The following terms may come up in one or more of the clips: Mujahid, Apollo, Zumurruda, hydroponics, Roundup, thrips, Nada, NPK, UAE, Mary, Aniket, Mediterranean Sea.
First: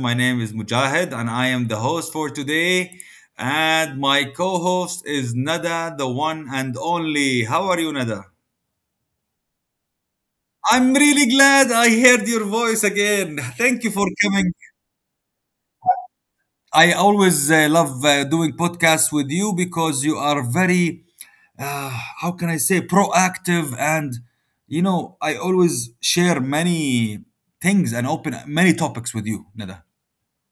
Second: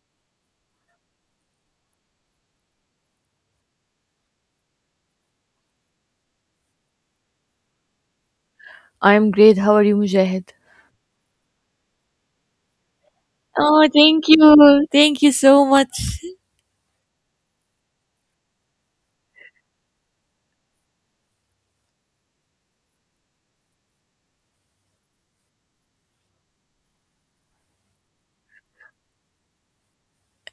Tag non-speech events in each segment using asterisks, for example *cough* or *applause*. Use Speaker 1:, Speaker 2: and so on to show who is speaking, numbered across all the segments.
Speaker 1: My name is Mujahid, and I am the host for today. And my co host is Nada, the one and only. How are you, Nada?
Speaker 2: I'm great. How are you, Mujahid?
Speaker 1: I'm really glad I heard your voice again. Thank you
Speaker 2: Oh,
Speaker 1: for
Speaker 2: thank
Speaker 1: coming.
Speaker 2: you. Thank you so much.
Speaker 1: I always love doing podcasts with you because you are very, how can I say, proactive. And, I always share many things and open many topics with you, Nada.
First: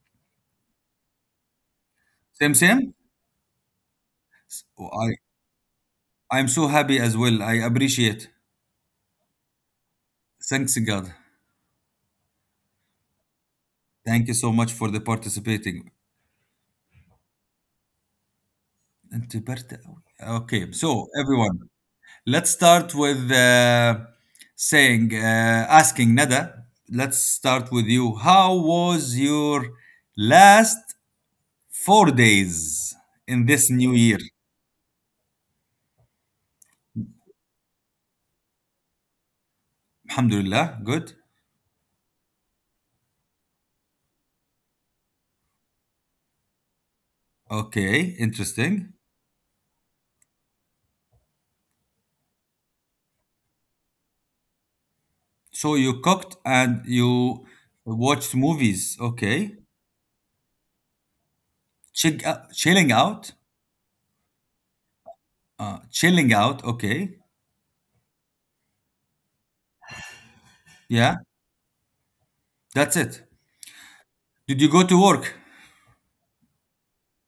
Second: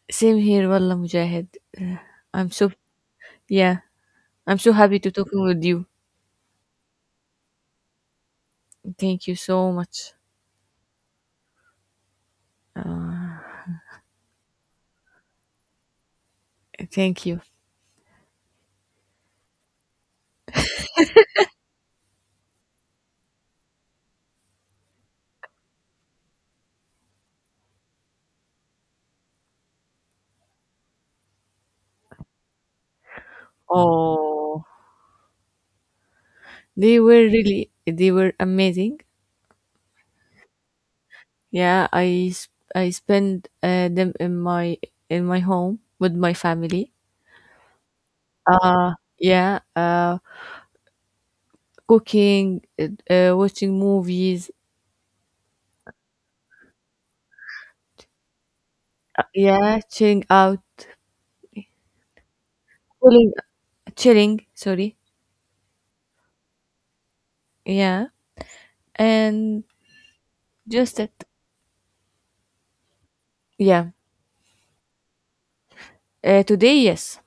Speaker 2: Same here, Wallah Mujahid. I'm
Speaker 1: Same,
Speaker 2: so
Speaker 1: same.
Speaker 2: yeah. I'm so
Speaker 1: I
Speaker 2: happy
Speaker 1: i
Speaker 2: to
Speaker 1: I
Speaker 2: talking with you.
Speaker 1: I'm so happy as well. I appreciate.
Speaker 2: Thank you so much.
Speaker 1: Thanks God. Thank you so much for the participating.
Speaker 2: Thank you.
Speaker 1: أنت برد أوي. Okay, so everyone, let's start with saying, asking Nada. Let's start with you. How was your last 4 days in this new year?
Speaker 2: Oh, they were amazing.
Speaker 1: Alhamdulillah, good.
Speaker 2: Yeah, I s- I spent them in my home with my family.
Speaker 1: Okay, interesting.
Speaker 2: Uh yeah. Uh, Cooking, watching movies.
Speaker 1: So you cooked and you watched movies. Okay.
Speaker 2: Yeah,
Speaker 1: Chick Chilling
Speaker 2: chilling,
Speaker 1: out?
Speaker 2: chilling. Sorry.
Speaker 1: Chilling out, okay.
Speaker 2: Yeah. And just that,
Speaker 1: Yeah, that's it.
Speaker 2: yeah.
Speaker 1: Did you go to work
Speaker 2: Today, yes,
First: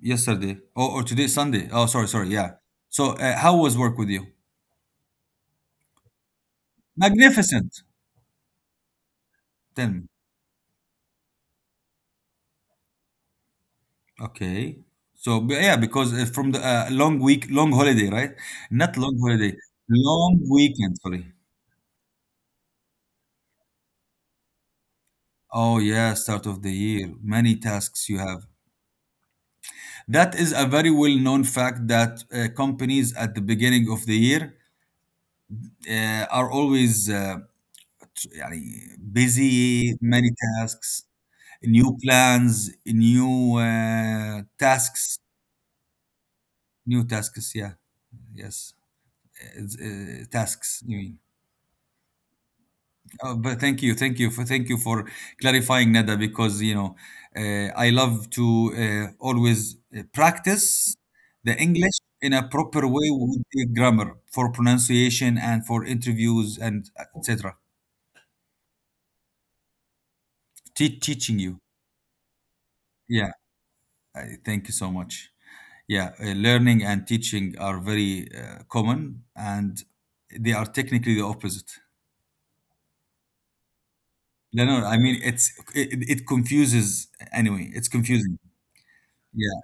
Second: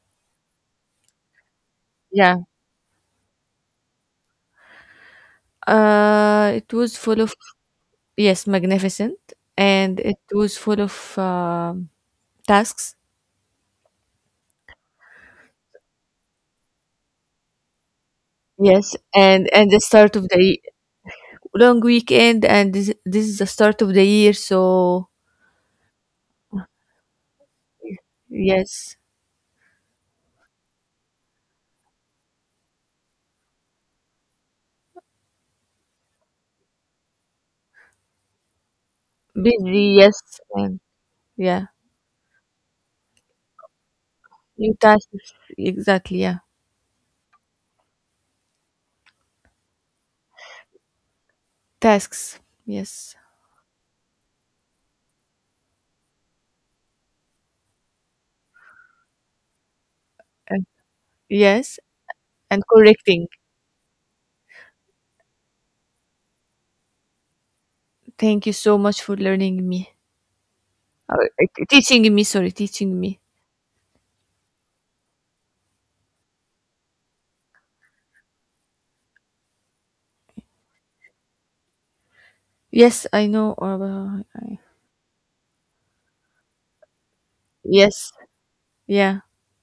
Speaker 1: yesterday? Oh, or today, Sunday? Oh, sorry, sorry.
Speaker 2: yeah.
Speaker 1: Yeah. So, how was work with you?
Speaker 2: It was full of,
Speaker 1: Magnificent.
Speaker 2: yes, magnificent. And
Speaker 1: Then,
Speaker 2: it was full of tasks,
Speaker 1: okay. So, yeah, because from the long week, long holiday, right?
Speaker 2: yes.
Speaker 1: Not long
Speaker 2: and
Speaker 1: holiday,
Speaker 2: and the start of the
Speaker 1: long
Speaker 2: ye-
Speaker 1: weekend, sorry.
Speaker 2: long weekend, and this is the start of the year, so
Speaker 1: Oh, yeah, start of the year. Many tasks you have.
Speaker 2: yes,
Speaker 1: That is a very well known fact that companies at the beginning of the year are always يعني
Speaker 2: busy,
Speaker 1: busy
Speaker 2: yes.
Speaker 1: many
Speaker 2: And
Speaker 1: tasks,
Speaker 2: yeah,
Speaker 1: new plans, new
Speaker 2: new
Speaker 1: tasks,
Speaker 2: tasks, exactly, yeah.
Speaker 1: new tasks. Yeah, yes, it's, tasks. You mean?
Speaker 2: Tasks, yes.
Speaker 1: Oh, but thank you for clarifying, Nada, because I love to always
Speaker 2: And
Speaker 1: practice the
Speaker 2: yes,
Speaker 1: English in a
Speaker 2: and
Speaker 1: proper way
Speaker 2: correcting.
Speaker 1: with the grammar for pronunciation and for interviews and etc.
Speaker 2: Thank you so much for learning me. Uh,
Speaker 1: Teaching you.
Speaker 2: Teaching me, sorry teaching me.
Speaker 1: Yeah, thank you so much. Yeah, learning and teaching are very common, and they are technically the opposite.
Speaker 2: Yes, I know.
Speaker 1: No, no, I mean it confuses anyway. It's
Speaker 2: Yes,
Speaker 1: confusing.
Speaker 2: yeah,
Speaker 1: Yeah,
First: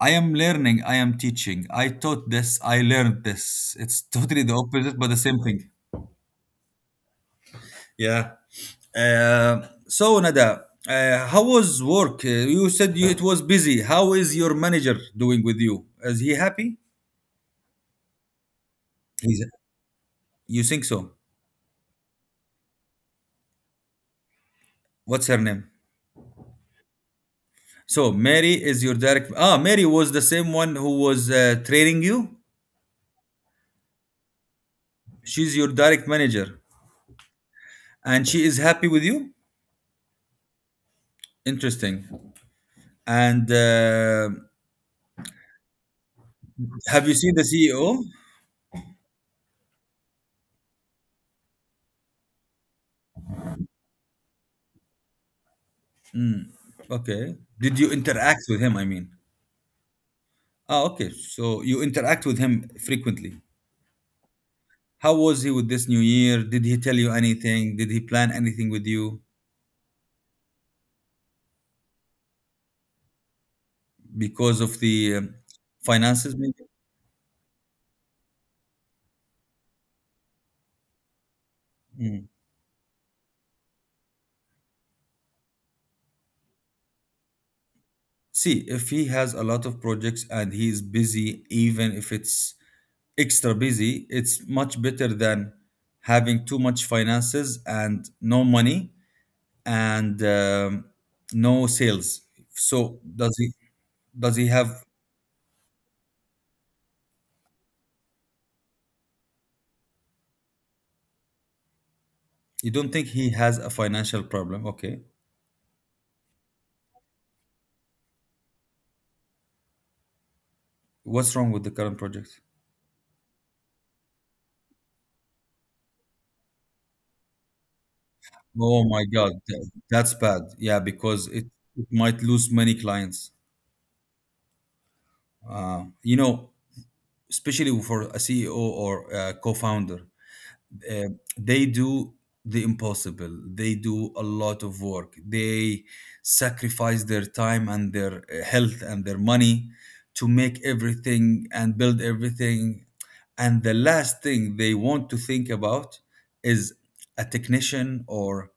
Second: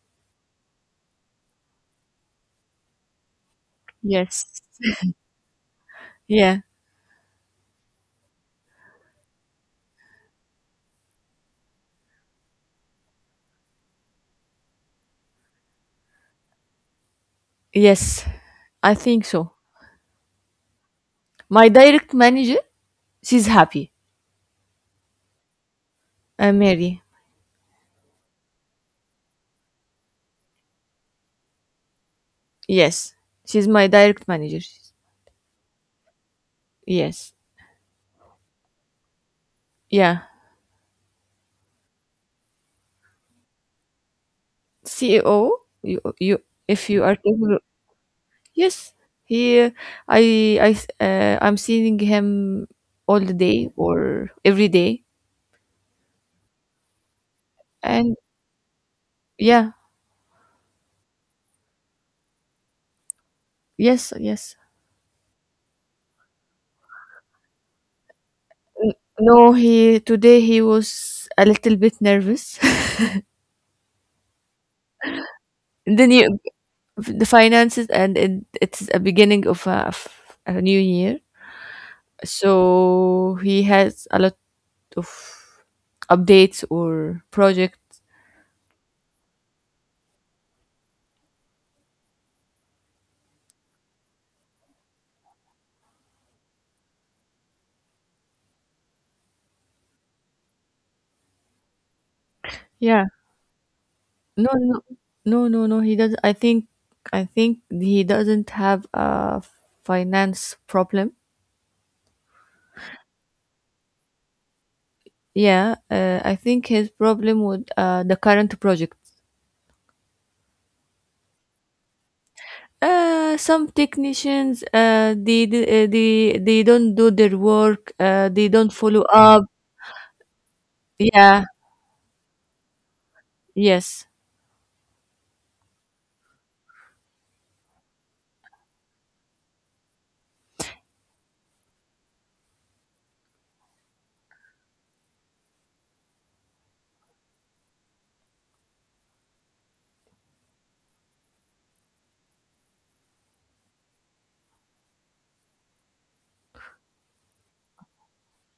Speaker 1: I am learning. I am teaching. I taught this. I learned this. It's *laughs* totally the
Speaker 2: yes,
Speaker 1: opposite, but the same thing.
Speaker 2: yeah,
Speaker 1: Yeah. So Nada, how was work? You said it was busy. How is your manager doing with you? Is he happy?
Speaker 2: yes. I think
Speaker 1: He's.
Speaker 2: so.
Speaker 1: You think so?
Speaker 2: My direct manager, she's happy.
Speaker 1: What's her name?
Speaker 2: Mary.
Speaker 1: So Mary is your direct. Ah, Mary was the same one who was training you.
Speaker 2: Yes, she's my direct manager.
Speaker 1: She's your direct manager,
Speaker 2: Yes,
Speaker 1: and she is happy with you.
Speaker 2: yeah.
Speaker 1: Interesting. And
Speaker 2: CEO, you, you, if you
Speaker 1: have you
Speaker 2: are
Speaker 1: seen the
Speaker 2: capable.
Speaker 1: CEO?
Speaker 2: Yes, he. I, I, I'm seeing him all the day or every day,
Speaker 1: Okay. Did you
Speaker 2: and
Speaker 1: interact with him? I mean.
Speaker 2: yeah,
Speaker 1: Ah, okay. So you interact with him frequently.
Speaker 2: yes, yes.
Speaker 1: How was he with this new year? Did he tell you anything? Did he plan anything with you
Speaker 2: No, he today he was a little bit nervous. *laughs*
Speaker 1: because of the
Speaker 2: The
Speaker 1: finances?
Speaker 2: new,
Speaker 1: Maybe.
Speaker 2: the finances, and it's a beginning of of a new year.
Speaker 1: Hmm.
Speaker 2: So he has a lot of updates or projects.
Speaker 1: See, if he has a lot of projects and he's busy, even if it's extra busy, it's much better than having too much finances and no money and no sales. So
Speaker 2: Yeah.
Speaker 1: does he? Does he
Speaker 2: No, no,
Speaker 1: have?
Speaker 2: no, no, no. He doesn't. I think he doesn't have a finance problem.
Speaker 1: You don't think he has a financial problem? Okay,
Speaker 2: Yeah, I think his problem with the current project.
Speaker 1: what's wrong with the current project?
Speaker 2: Some technicians, they don't do their work. They don't
Speaker 1: Oh
Speaker 2: follow
Speaker 1: my God,
Speaker 2: up.
Speaker 1: that's bad. Yeah, because
Speaker 2: Yeah,
Speaker 1: it might lose many clients.
Speaker 2: yes,
Speaker 1: Uh, you know, Especially for a CEO or a co-founder uh, they do the impossible. They do a lot of work. They sacrifice their time and their health and their money to make everything and build everything, and the last thing they want to think about is a technician or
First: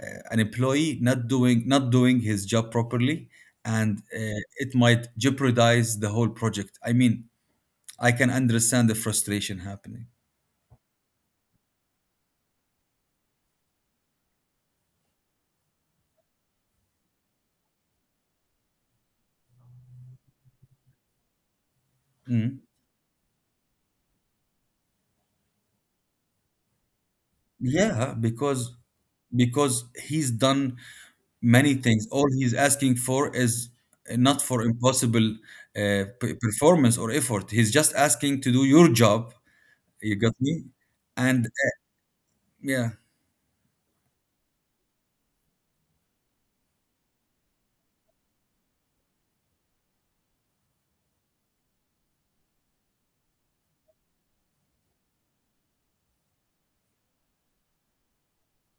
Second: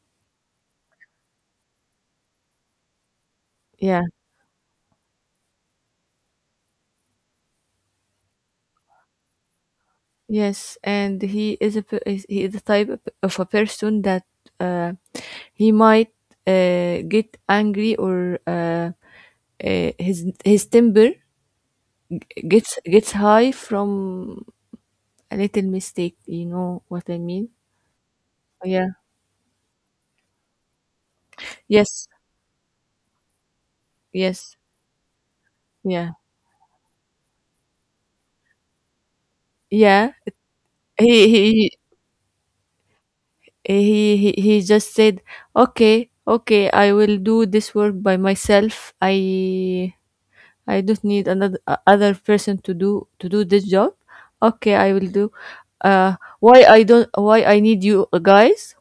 Speaker 1: an employee not doing his job properly. And
Speaker 2: yeah,
Speaker 1: it might jeopardize the whole project, I mean. I can understand the frustration happening.
Speaker 2: yes, and he is a he is the type of a person that, uh, he might, get angry, or his temper
Speaker 1: Mm-hmm.
Speaker 2: gets high from a little mistake. You know what I mean?
Speaker 1: Yeah, because
Speaker 2: Yeah.
Speaker 1: because he's done many things.
Speaker 2: Yes.
Speaker 1: All he's asking for is not
Speaker 2: Yes.
Speaker 1: for impossible
Speaker 2: Yeah.
Speaker 1: performance or effort. He's just asking to do your job.
Speaker 2: Yeah.
Speaker 1: You got me?
Speaker 2: He
Speaker 1: And
Speaker 2: he
Speaker 1: yeah,
Speaker 2: he just said, "Okay, okay, I will do this work by myself. I don't need another other person to do this job. Okay, I will do. Why I don't? Why I need you guys?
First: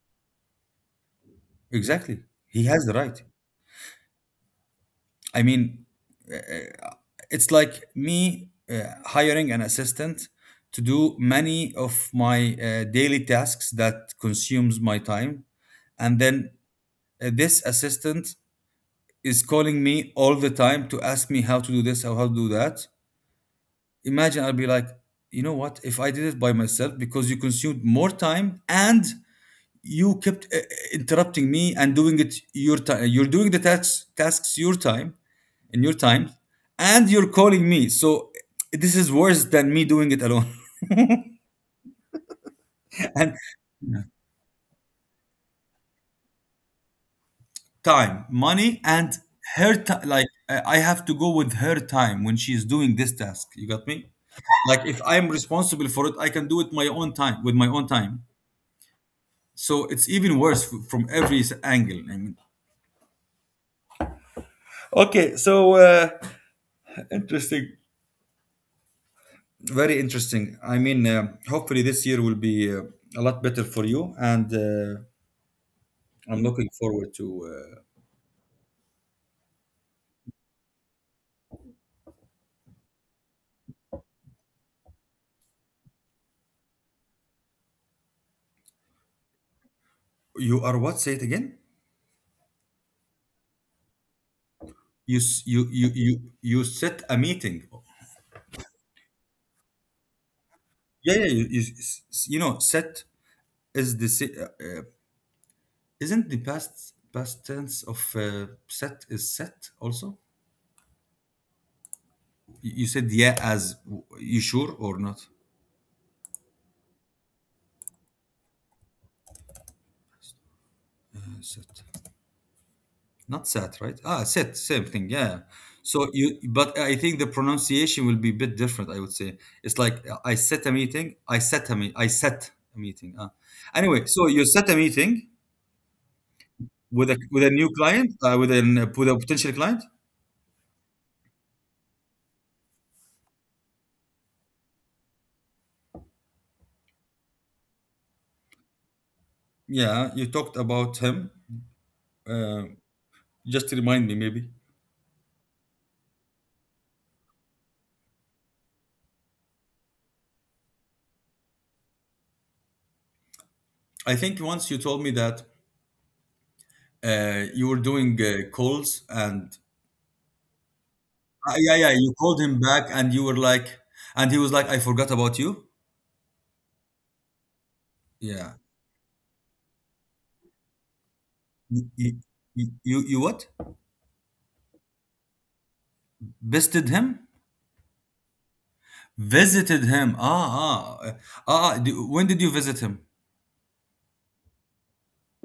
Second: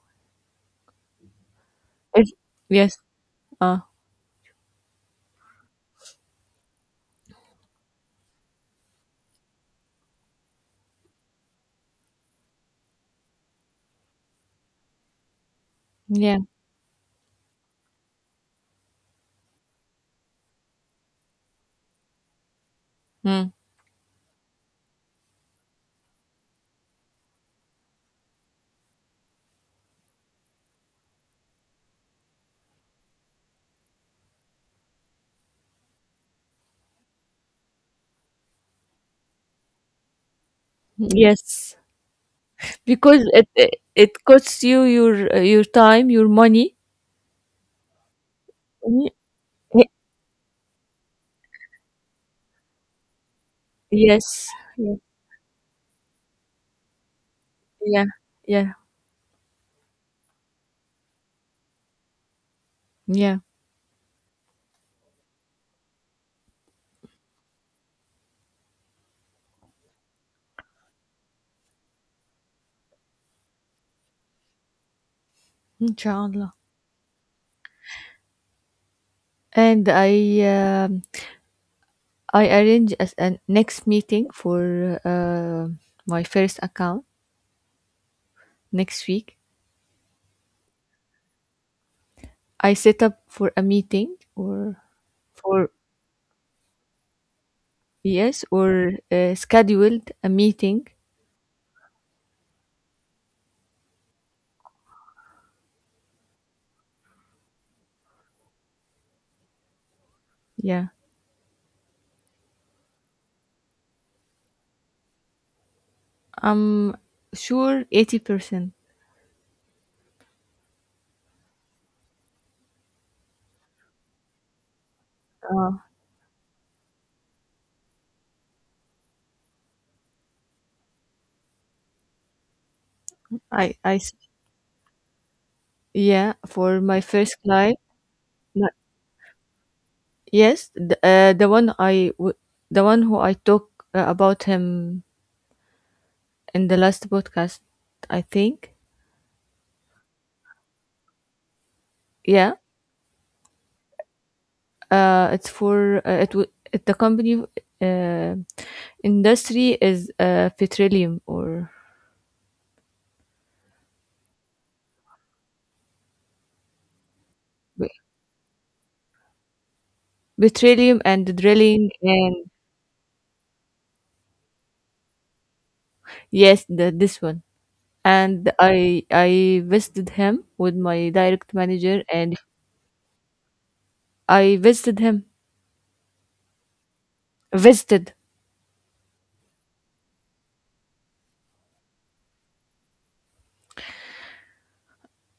Speaker 1: exactly.
Speaker 2: If,
Speaker 1: He has the
Speaker 2: yes.
Speaker 1: right.
Speaker 2: Uh,
Speaker 1: I mean, uh, uh, it's like me hiring an assistant to do many of my daily tasks that consumes my time and
Speaker 2: yeah.
Speaker 1: then this assistant is calling me all the time to ask me how to do this or how to do that.
Speaker 2: Mm.
Speaker 1: Imagine I'll be like, you know what? If I did it by myself, because you consumed more time and you kept interrupting me and doing it your time. You're doing the tasks your time in your time, and you're calling me. So this is worse than me doing it alone.
Speaker 2: Yes,
Speaker 1: *laughs*
Speaker 2: because
Speaker 1: and
Speaker 2: it costs you your, your time, your money.
Speaker 1: Time, money, and
Speaker 2: Ye-
Speaker 1: her time. Like I have to go with her time when she's doing this task. You got me?
Speaker 2: Yes.
Speaker 1: Like
Speaker 2: Yeah.
Speaker 1: if I'm responsible for it, I can do it my own time with my own
Speaker 2: Yeah.
Speaker 1: time.
Speaker 2: Yeah.
Speaker 1: So it's even worse from every angle. I mean.
Speaker 2: Yeah.
Speaker 1: Okay, so interesting. Very interesting. I mean, hopefully this year will be a lot better for you, and I'm
Speaker 2: Inshallah.
Speaker 1: looking forward to.
Speaker 2: And I, arrange as a next meeting for, my first account next week.
Speaker 1: You are what? Say it again.
Speaker 2: I set up for a meeting, or
Speaker 1: You s- you
Speaker 2: for
Speaker 1: you you you set a meeting.
Speaker 2: yes, or scheduled a meeting.
Speaker 1: Yeah, yeah, you know, set is the isn't the past tense of set is set also?
Speaker 2: Yeah,
Speaker 1: You said yeah as you sure or not?
Speaker 2: I'm sure 80%.
Speaker 1: Set, not set, right? Ah, set, same thing. Yeah.
Speaker 2: Uh,
Speaker 1: So but I think the pronunciation will be a bit different. I would say it's like I set a meeting. I set a me. I set a meeting. Ah.
Speaker 2: I I
Speaker 1: Anyway,
Speaker 2: s-
Speaker 1: so you set a meeting
Speaker 2: yeah, for my first
Speaker 1: with a new
Speaker 2: client.
Speaker 1: client, with
Speaker 2: No-
Speaker 1: an with a potential client.
Speaker 2: Yes, the one who I talked about him in the last podcast. I think,
Speaker 1: Yeah, you talked about him.
Speaker 2: yeah.
Speaker 1: Uh, Just remind me, maybe.
Speaker 2: It's for it, w- It, the company, uh, industry is, petroleum, or
Speaker 1: I think once you told me that you were doing calls and
Speaker 2: betrayal, and
Speaker 1: Ah, yeah, yeah,
Speaker 2: drilling,
Speaker 1: you called
Speaker 2: and
Speaker 1: him back and you were like, and he was like, I forgot about you.
Speaker 2: yes, the this one.
Speaker 1: Yeah.
Speaker 2: And I visited him with my direct
Speaker 1: You,
Speaker 2: manager,
Speaker 1: you,
Speaker 2: and
Speaker 1: you what?
Speaker 2: I visited him.
Speaker 1: Visited him?
Speaker 2: Visited.
Speaker 1: Visited him. When did you visit him?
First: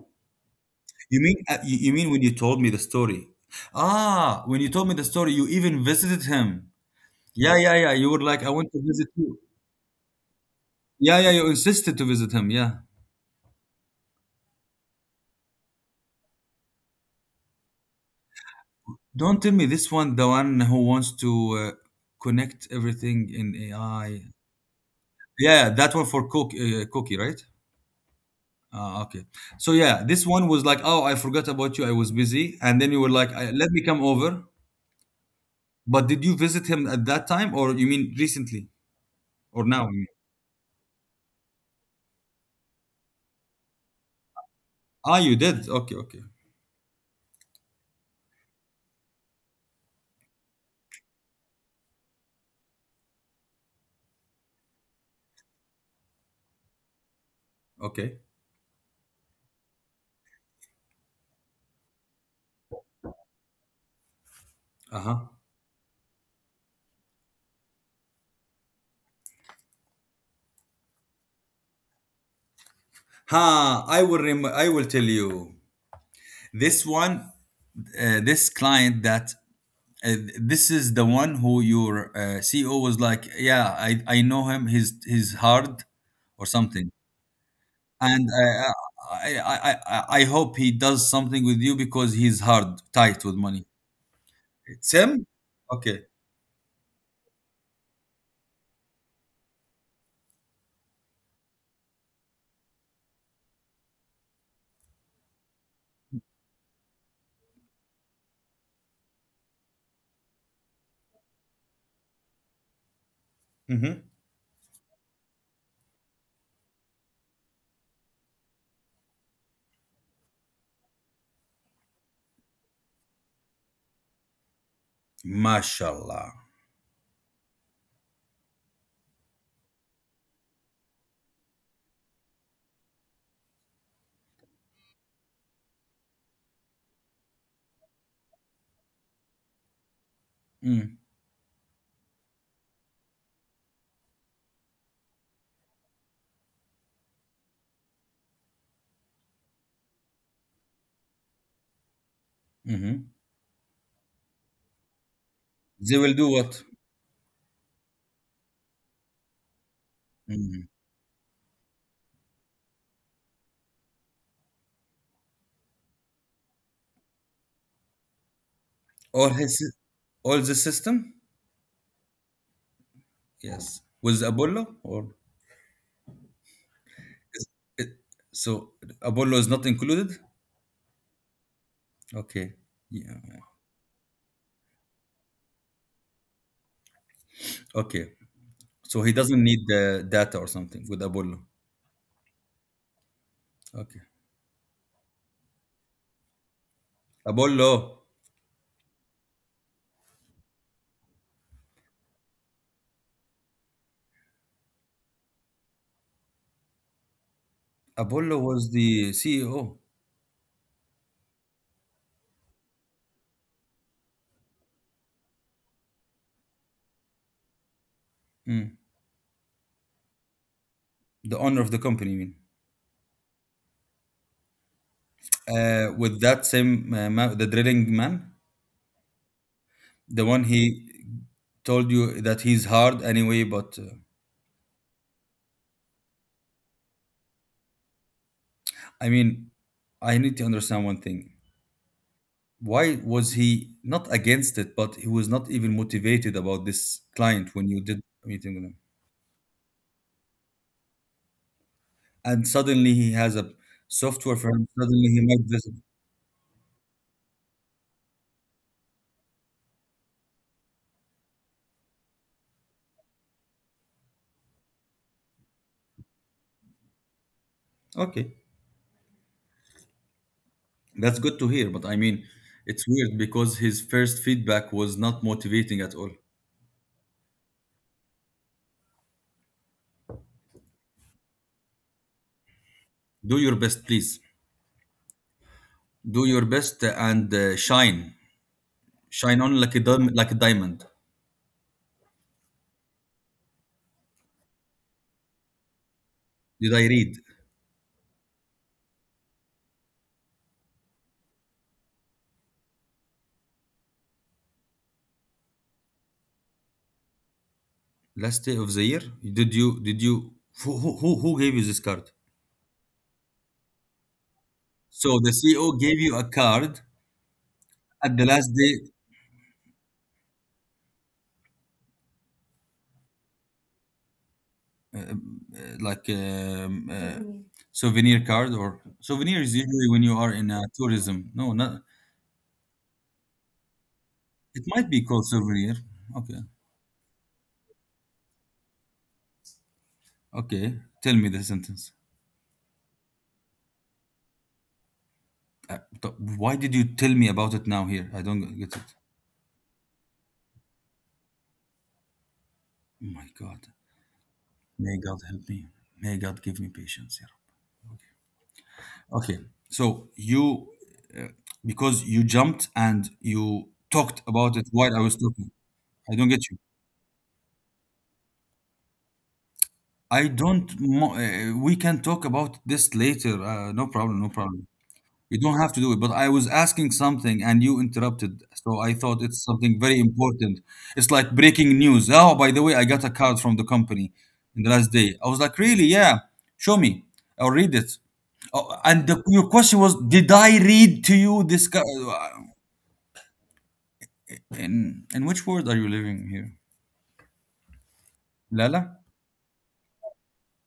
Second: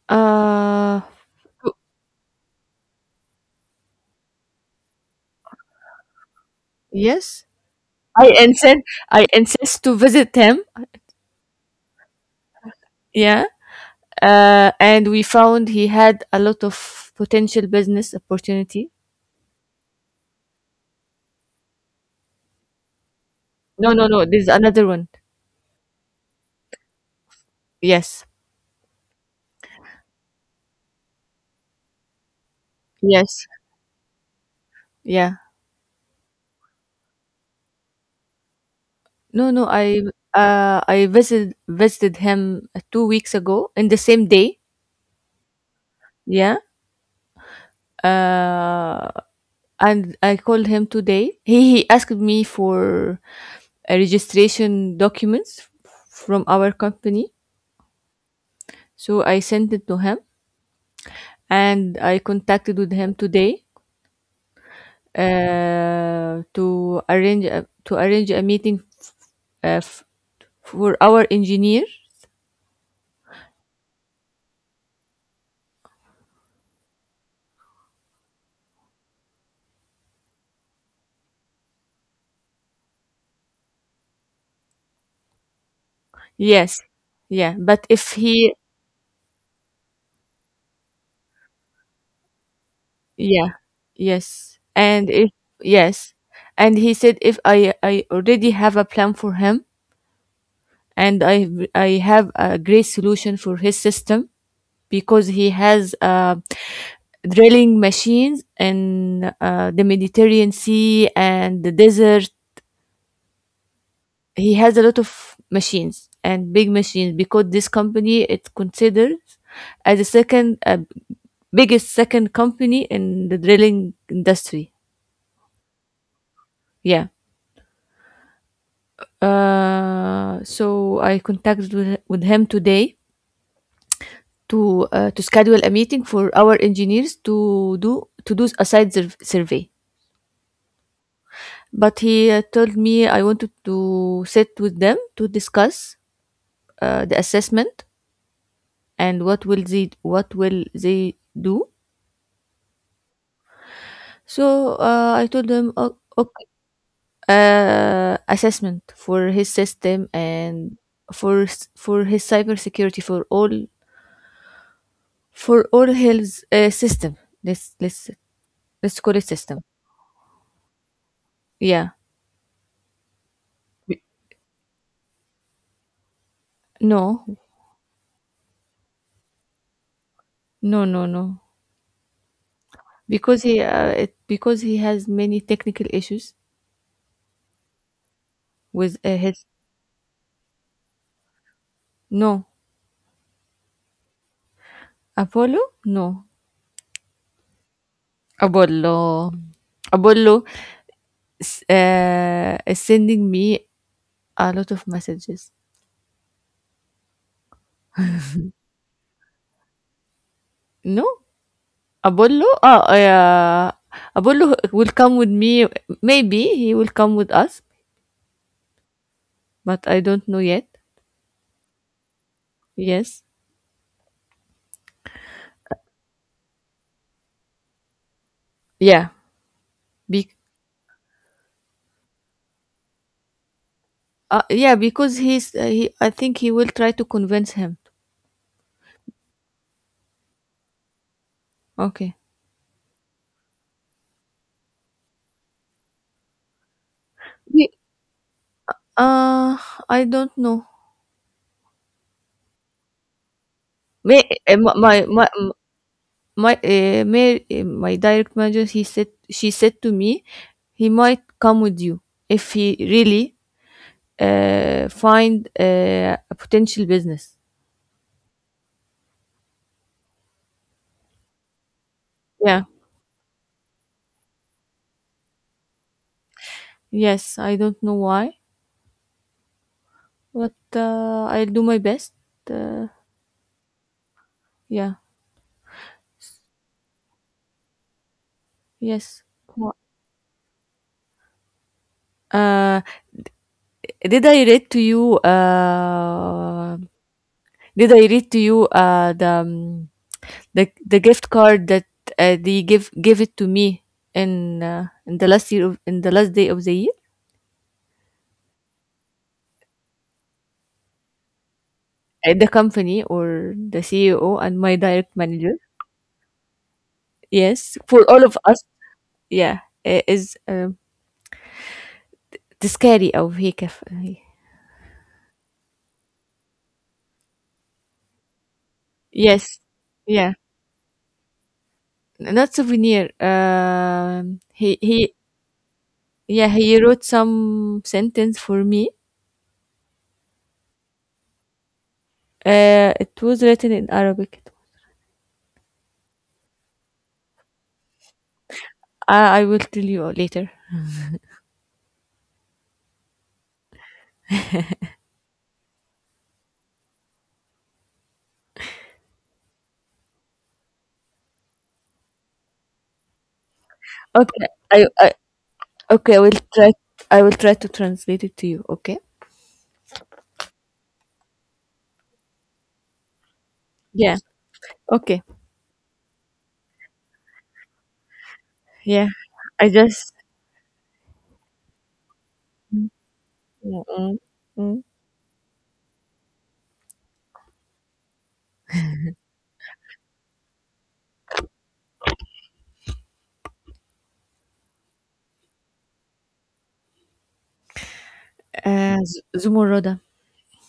Speaker 2: Uh,
Speaker 1: You mean you mean when you told me the story? Ah, when you told me the story, you even visited him.
Speaker 2: yes.
Speaker 1: Yeah, yeah, yeah. You were
Speaker 2: I
Speaker 1: like, I want
Speaker 2: insist
Speaker 1: to visit
Speaker 2: I
Speaker 1: you.
Speaker 2: insist to visit him.
Speaker 1: Yeah, yeah. You insisted to visit him. Yeah.
Speaker 2: Yeah. Uh, and we found he had a lot of potential business opportunity.
Speaker 1: Don't tell me this one, the one who wants to connect everything in
Speaker 2: No, no, no,
Speaker 1: AI.
Speaker 2: there's another one.
Speaker 1: Yeah, that one for Cookie, right?
Speaker 2: Yes.
Speaker 1: Okay. So yeah, this one was like, oh, I forgot about you. I was busy, and then you were like,
Speaker 2: Yes.
Speaker 1: let me come over.
Speaker 2: Yeah.
Speaker 1: But did you visit him at that time, or you mean recently,
Speaker 2: No, no,
Speaker 1: or now? You mean?
Speaker 2: I visited him, 2 weeks ago, in the same day.
Speaker 1: Ah, you did. Okay, okay,
Speaker 2: Yeah. Uh, and I called him today. He asked me for a registration documents from our company.
Speaker 1: okay.
Speaker 2: So I sent it to him, and I contacted with him today,
Speaker 1: Uh huh.
Speaker 2: to arrange a meeting, uh, f- for our engineer.
Speaker 1: Ha! I will tell you. This one, this client that uh, this is the one who your CEO was like, yeah, I know him. He's hard, or
Speaker 2: Yes.
Speaker 1: something.
Speaker 2: Yeah, but if
Speaker 1: And I
Speaker 2: he,
Speaker 1: I, I I I I hope he does something with you because he's hard, tight with
Speaker 2: yeah,
Speaker 1: money.
Speaker 2: yes.
Speaker 1: It's
Speaker 2: And
Speaker 1: him.
Speaker 2: if,
Speaker 1: Okay.
Speaker 2: yes. And he said, if I already have a plan for him, and I have a great solution for his system, because he has, drilling machines in, the Mediterranean Sea and the desert.
Speaker 1: Mm-hmm.
Speaker 2: He has a lot of machines, and big machines, because this company, it considers as a second company in the drilling industry.
Speaker 1: Mashallah.
Speaker 2: Yeah. So I contacted with him today to, to schedule a meeting for our engineers to do a survey.
Speaker 1: Mm,
Speaker 2: But he, told me I wanted to sit with them to discuss, the assessment, and what will they do.
Speaker 1: hmm.
Speaker 2: So, I told him,
Speaker 1: They
Speaker 2: "O-
Speaker 1: will do
Speaker 2: okay,
Speaker 1: what?
Speaker 2: assessment for his system,
Speaker 1: Mm.
Speaker 2: and for his cybersecurity, for all, for all his, system. Let's let's let's call it
Speaker 1: All
Speaker 2: system.
Speaker 1: his, all the system.
Speaker 2: Yeah.
Speaker 1: Yes. With Apollo or
Speaker 2: No.
Speaker 1: is it, so Apollo is not included.
Speaker 2: No, no, no.
Speaker 1: Okay.
Speaker 2: Because
Speaker 1: Yeah.
Speaker 2: he, because he has many technical issues
Speaker 1: Okay.
Speaker 2: with,
Speaker 1: So he
Speaker 2: his,
Speaker 1: doesn't need the data or something with Apollo.
Speaker 2: no.
Speaker 1: Okay.
Speaker 2: Apollo, no.
Speaker 1: Apollo.
Speaker 2: Apollo Apollo is sending me a lot of messages.
Speaker 1: Apollo was the CEO,
Speaker 2: No, Apollo uh, uh, Apollo will come with me. Maybe he will come with us,
Speaker 1: Mm.
Speaker 2: but I don't know yet.
Speaker 1: the owner of the company. I mean,
Speaker 2: Yes.
Speaker 1: with that the drilling man,
Speaker 2: Yeah.
Speaker 1: the
Speaker 2: Be-
Speaker 1: one he told you that he's hard anyway. But
Speaker 2: yeah, because he's he. I think he will try to convince him.
Speaker 1: I mean, I need to understand one thing.
Speaker 2: Okay.
Speaker 1: Why was he not against it, but he was not even motivated about this client when you did a meeting with him?
Speaker 2: Uh, I don't know.
Speaker 1: And suddenly he has a
Speaker 2: May
Speaker 1: software
Speaker 2: eh,
Speaker 1: firm.
Speaker 2: my my
Speaker 1: Suddenly he
Speaker 2: my
Speaker 1: made this.
Speaker 2: my, eh, may, eh, My direct manager, he said she said to me he might come with you if he really, find, a potential business.
Speaker 1: Okay. That's good to hear, but I mean,
Speaker 2: Yeah.
Speaker 1: it's weird because his first feedback was not motivating at all.
Speaker 2: Yes. I don't know why, but, I'll do my best. Uh,
Speaker 1: Do your best, please.
Speaker 2: yeah.
Speaker 1: Do your best and shine.
Speaker 2: Yes.
Speaker 1: Shine on
Speaker 2: Wha-
Speaker 1: like a like a diamond.
Speaker 2: Uh, did I read to you? Uh,
Speaker 1: Did I read
Speaker 2: did I read to you, the gift card that, they give give it to me in, in the last year of, in the last day of the year
Speaker 1: last day of the year? Did you who gave you this card?
Speaker 2: at the company, or the CEO and my direct
Speaker 1: So the
Speaker 2: manager,
Speaker 1: CEO gave you a card
Speaker 2: yes, for
Speaker 1: at
Speaker 2: all
Speaker 1: the
Speaker 2: of
Speaker 1: last
Speaker 2: us,
Speaker 1: day,
Speaker 2: yeah. Is, um, تذكاري أو هيك ف-
Speaker 1: uh, um, uh, like um, uh, Souvenir card or souvenir is
Speaker 2: yes,
Speaker 1: usually when you
Speaker 2: yeah,
Speaker 1: are in tourism. No, not.
Speaker 2: not souvenir,
Speaker 1: It might be
Speaker 2: he
Speaker 1: called souvenir. Okay.
Speaker 2: yeah, he wrote some sentence for me.
Speaker 1: Okay, tell me the sentence.
Speaker 2: Uh, it was written in Arabic.
Speaker 1: But why did you tell me about it now here? I don't get it.
Speaker 2: I will tell you later.
Speaker 1: Oh my God. May God help me. May God give me patience here. Okay, okay, so uh, because you jumped and you talked
Speaker 2: Okay.
Speaker 1: about it while I
Speaker 2: I
Speaker 1: was talking.
Speaker 2: Okay,
Speaker 1: I
Speaker 2: I
Speaker 1: don't
Speaker 2: will
Speaker 1: get you.
Speaker 2: try. I will try to translate it to you, okay?
Speaker 1: I don't, mo- We can talk about this later. No
Speaker 2: Yeah.
Speaker 1: problem, no problem.
Speaker 2: Okay.
Speaker 1: You don't have to do it, but I was asking something and you interrupted, so I
Speaker 2: Yeah.
Speaker 1: thought it's
Speaker 2: I
Speaker 1: something very
Speaker 2: just.
Speaker 1: important. It's like breaking news. Oh, by the way,
Speaker 2: Mm.
Speaker 1: I got a card from the company in the
Speaker 2: Mm.
Speaker 1: last day. I was like, really? Yeah, show me. I'll read it. Oh, and your question was, did I read to you this card? In which world are you living here? Lala?
Speaker 2: Zumurruda.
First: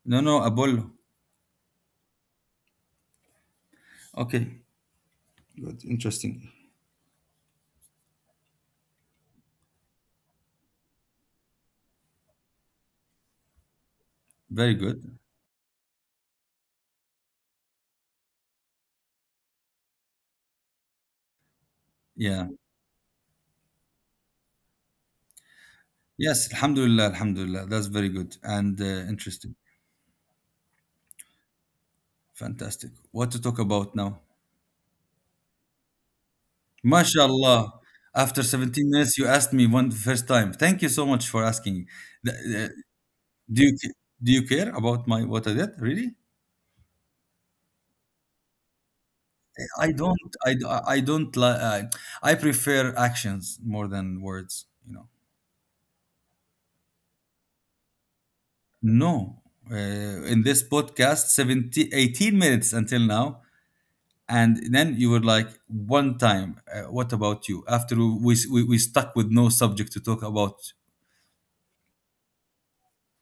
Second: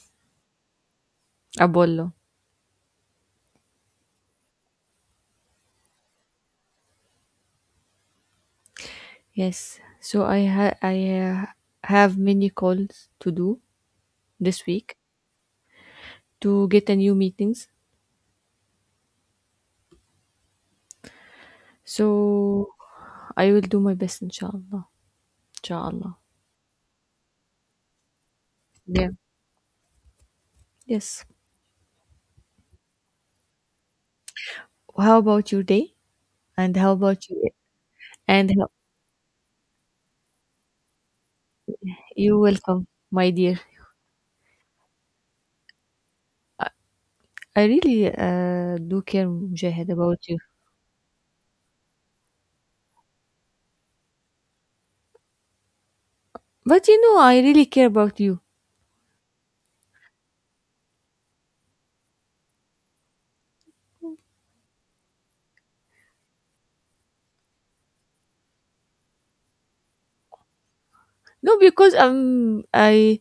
Speaker 1: No, no, Apollo.
Speaker 2: Abollo.
Speaker 1: Okay, good, interesting.
Speaker 2: Yes. So I ha- I have many calls to do this
Speaker 1: Very
Speaker 2: week
Speaker 1: good.
Speaker 2: to get a new meetings.
Speaker 1: Yeah.
Speaker 2: So I will do my best, inshallah. Inshallah.
Speaker 1: Yes, Alhamdulillah, Alhamdulillah. That's very good and
Speaker 2: Yeah.
Speaker 1: interesting.
Speaker 2: Yes.
Speaker 1: Fantastic. What to talk about now?
Speaker 2: How about your day? And how about you?
Speaker 1: MashaAllah. After
Speaker 2: And how-
Speaker 1: 17 minutes, you asked me one first time. Thank you so much for asking. Th-
Speaker 2: you're
Speaker 1: th-
Speaker 2: welcome, my dear.
Speaker 1: Do you do you care about my what I did? Really?
Speaker 2: I really, do care, Mujahid,
Speaker 1: I don't.
Speaker 2: about you.
Speaker 1: I I don't like. I prefer actions more than words.
Speaker 2: But you know, I really care about you.
Speaker 1: No. Uh, in this podcast, 17, 18 minutes until now, and then you were like one time. What about you? After we, we stuck with no subject to talk about.
Speaker 2: No, because,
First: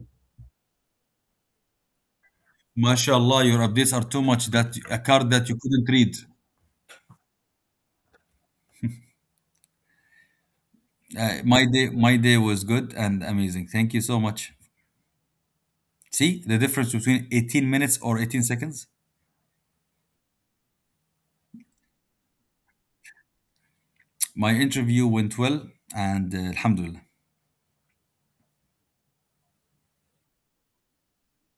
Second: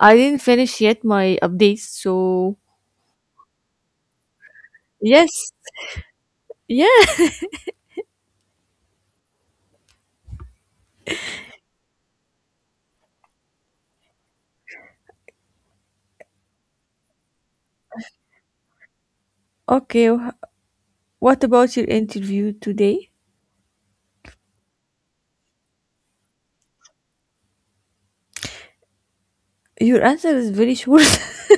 Speaker 2: I didn't finish yet my updates. So
Speaker 1: Mashallah, your updates are too much that a card that
Speaker 2: yes,
Speaker 1: you couldn't read.
Speaker 2: yeah.
Speaker 1: My day was good and amazing. Thank you so much. See the difference between 18 minutes or 18 seconds.
Speaker 2: Okay. What about your interview today?
Speaker 1: My interview went well, and Alhamdulillah.
Speaker 2: Your answer is very short. *laughs*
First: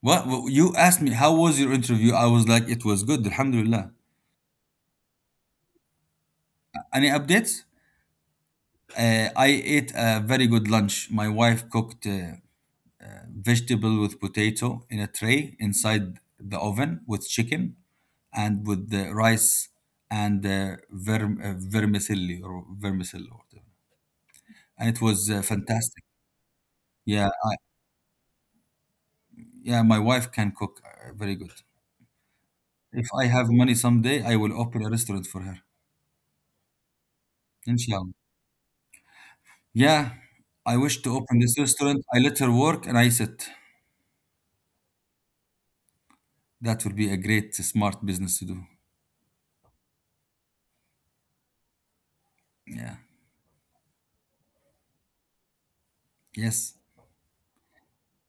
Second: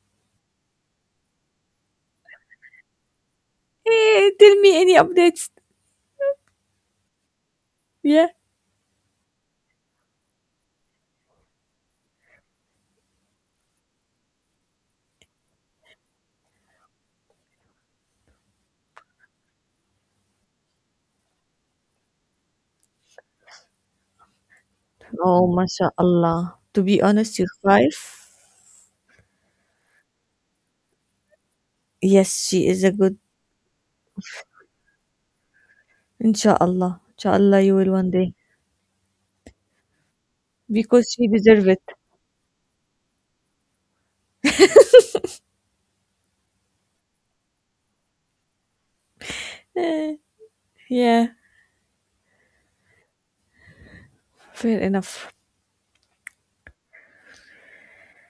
Speaker 1: You asked me? How was your interview? I was like, it was good, Alhamdulillah.
Speaker 2: Eh, tell me any updates.
Speaker 1: Any updates?
Speaker 2: Yeah.
Speaker 1: I ate a very good lunch. My wife cooked uh, vegetable with potato in a tray inside the oven with chicken and with the rice and vermicelli or vermicelli or whatever. And it was
Speaker 2: Oh,
Speaker 1: fantastic.
Speaker 2: mashallah. To be
Speaker 1: Yeah,
Speaker 2: honest, your wife.
Speaker 1: yeah. My wife can cook very good.
Speaker 2: Yes, she is a
Speaker 1: If
Speaker 2: good.
Speaker 1: I have money someday, I will open a restaurant for her.
Speaker 2: Inshallah, inshallah, you will one
Speaker 1: Inshallah.
Speaker 2: day,
Speaker 1: Yeah, I wish
Speaker 2: because
Speaker 1: to
Speaker 2: she
Speaker 1: open this
Speaker 2: deserve it.
Speaker 1: restaurant. I let her work and I sit. That would be a great, smart business to do.
Speaker 2: Eh, yeah,
Speaker 1: Yeah.
Speaker 2: fair enough.
Speaker 1: Yes.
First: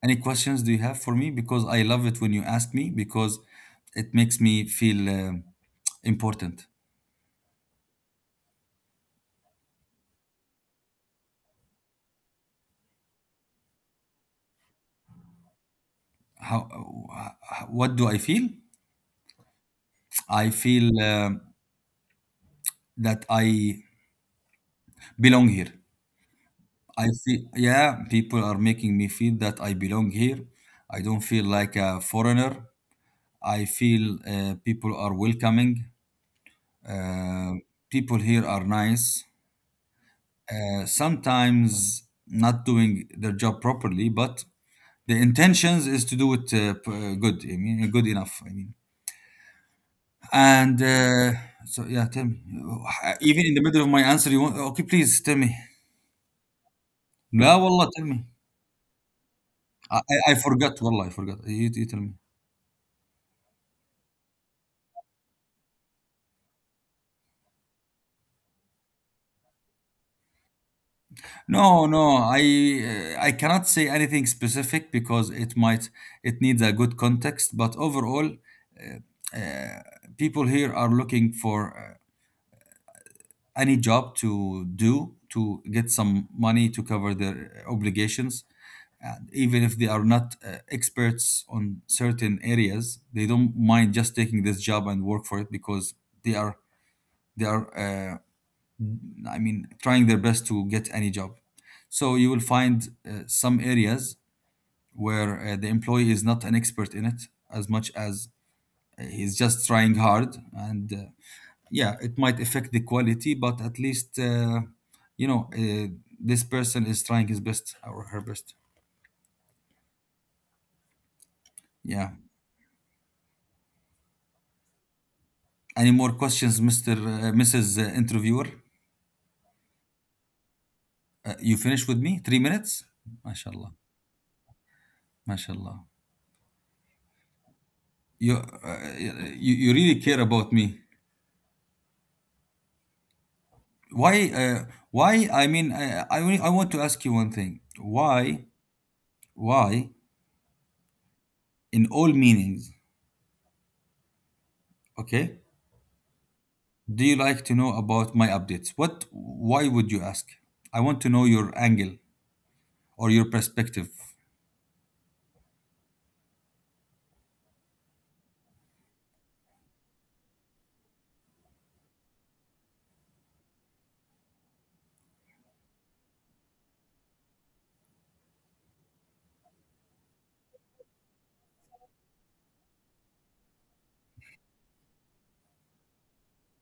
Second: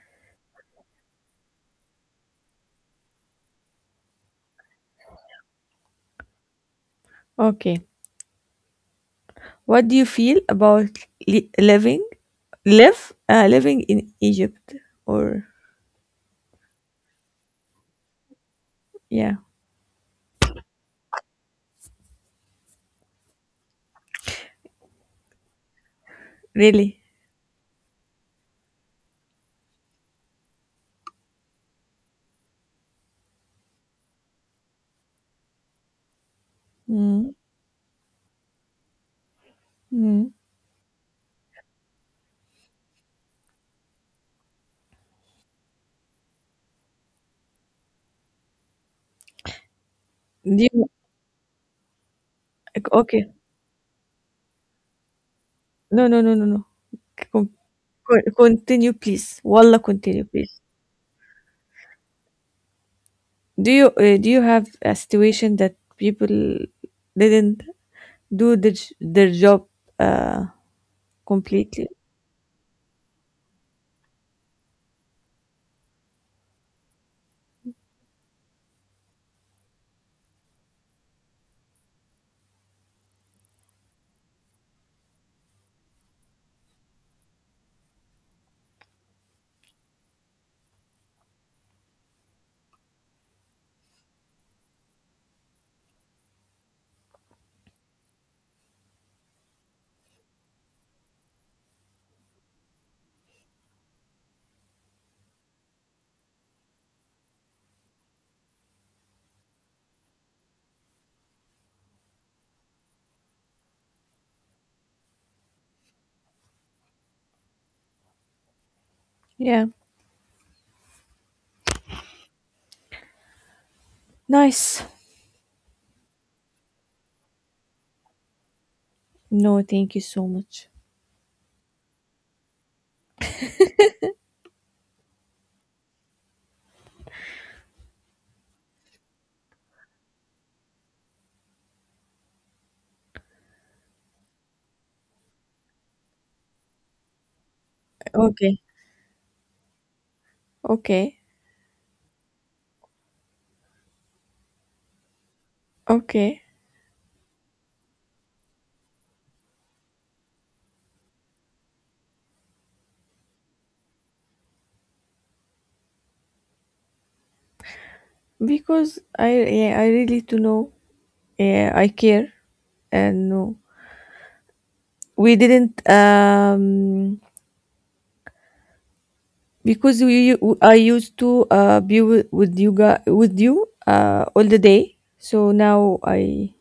Speaker 1: Any questions do you have for me? Because I love it when you ask me because it makes me feel important.
Speaker 2: Okay. What do you feel about, li- living, living in Egypt? Or
Speaker 1: How what do I feel?
Speaker 2: yeah,
Speaker 1: I feel that I belong here.
Speaker 2: really?
Speaker 1: I feel, yeah, people are making me feel that I belong here. I don't feel like a foreigner. I feel people are welcoming.
Speaker 2: Mm.
Speaker 1: Uh, people here are nice.
Speaker 2: Mm.
Speaker 1: Sometimes not doing their job properly, but the intentions is to do it good. I mean, good enough. I mean.
Speaker 2: Do
Speaker 1: And
Speaker 2: you,
Speaker 1: so yeah, tell me.
Speaker 2: okay.
Speaker 1: Even in the middle of my answer, you want? Okay, please tell me.
Speaker 2: No, no, no.
Speaker 1: لا
Speaker 2: Con-
Speaker 1: والله tell me.
Speaker 2: Continue, please. Wallah,
Speaker 1: I,
Speaker 2: continue,
Speaker 1: I I
Speaker 2: please.
Speaker 1: forgot, والله I forgot. You tell me.
Speaker 2: Do you, do you have a situation that people didn't do the, their job, uh,
Speaker 1: No,
Speaker 2: completely?
Speaker 1: no, I cannot say anything specific because it needs a good context. But overall, people here are looking for any job to do to get some money to cover their obligations. And even if they are not experts on certain areas, they don't mind just taking this job and work for it because they are they are I mean trying their best to get any job. So you will find some areas where the employee is not an expert in it as much as he's just trying hard and yeah, it might affect the quality, but at least, you know uh, this person is trying his best or her best.
Speaker 2: Yeah.
Speaker 1: Yeah.
Speaker 2: Nice.
Speaker 1: Any more questions, Mr. Mrs. Interviewer?
Speaker 2: No, thank you so much.
Speaker 1: You finish with me? 3 minutes? MashaAllah. MashaAllah. You, uh, you, you really care about me. Why? Why? I mean, I want to ask you one thing. Why?
Speaker 2: Okay.
Speaker 1: Why?
Speaker 2: Okay.
Speaker 1: In all meanings, okay?
Speaker 2: Okay.
Speaker 1: Do you like to know about my updates? What? Why would you ask? I want to know your angle or your perspective.
Speaker 2: Because I, yeah, I really to know, yeah, I care. And no, we didn't, because we I used to, be with you guys, with you, all the day, so now I,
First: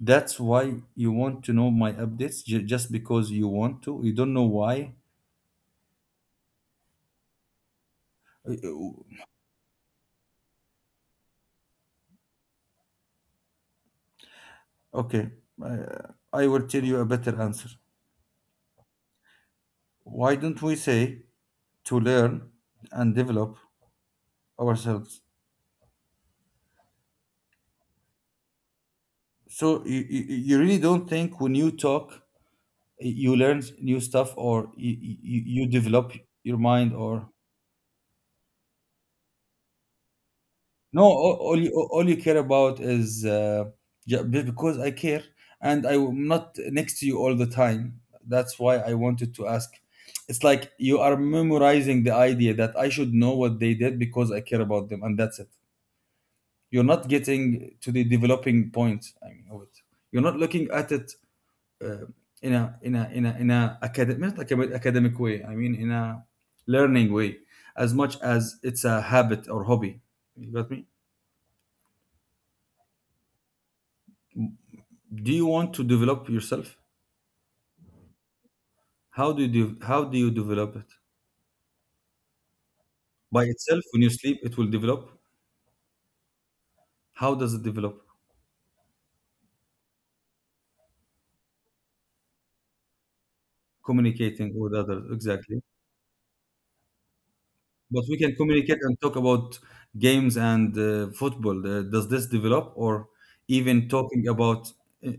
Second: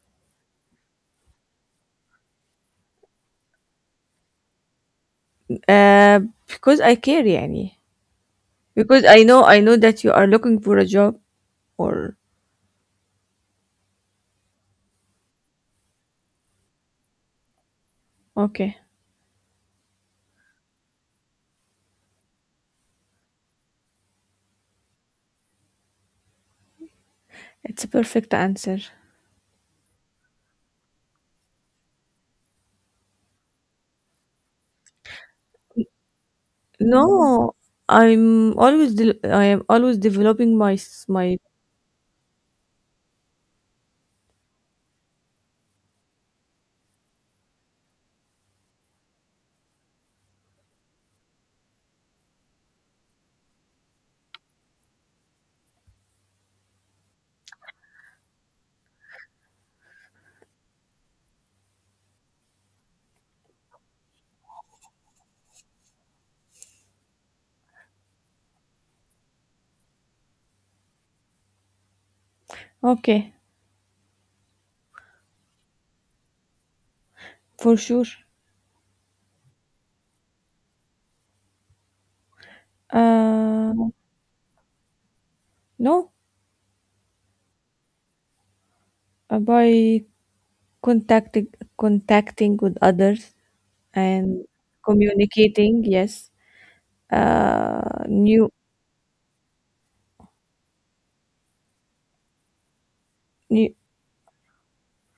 Speaker 1: That's why you want to know my updates, just because you want to. You don't know why.
Speaker 2: uh because I care يعني,
Speaker 1: Uh,
Speaker 2: because I know that you are looking for a job, or
Speaker 1: Okay, uh, I will tell you a better answer.
Speaker 2: okay.
Speaker 1: Why don't we say to learn and develop ourselves?
Speaker 2: It's a perfect answer.
Speaker 1: So you really don't think when you talk, you learn new stuff, or you develop your mind, or…
Speaker 2: No, I am always developing
Speaker 1: No,
Speaker 2: my,
Speaker 1: all you care about is because I care, and I'm not next to you all the time. That's why I wanted to ask. It's like you are memorizing the idea that I should know what they did because I care about them, and that's it. You're not getting to the developing point. I mean, of it. You're not looking at it uh, in a academic, not academic way. I mean, in a learning way, as much as it's a habit or hobby. You got me?
Speaker 2: okay,
Speaker 1: Do you want to develop yourself?
Speaker 2: for sure.
Speaker 1: How do you de- how do you develop it? By
Speaker 2: Uh,
Speaker 1: itself, when you sleep, it will develop?
Speaker 2: no,
Speaker 1: How does it develop?
Speaker 2: by contacting contacting with others and
Speaker 1: Communicating with others, exactly.
Speaker 2: communicating. Yes,
Speaker 1: But
Speaker 2: uh,
Speaker 1: we can
Speaker 2: new
Speaker 1: communicate and talk about games and football. Does this develop? Or
Speaker 2: new,
Speaker 1: even talking about uh,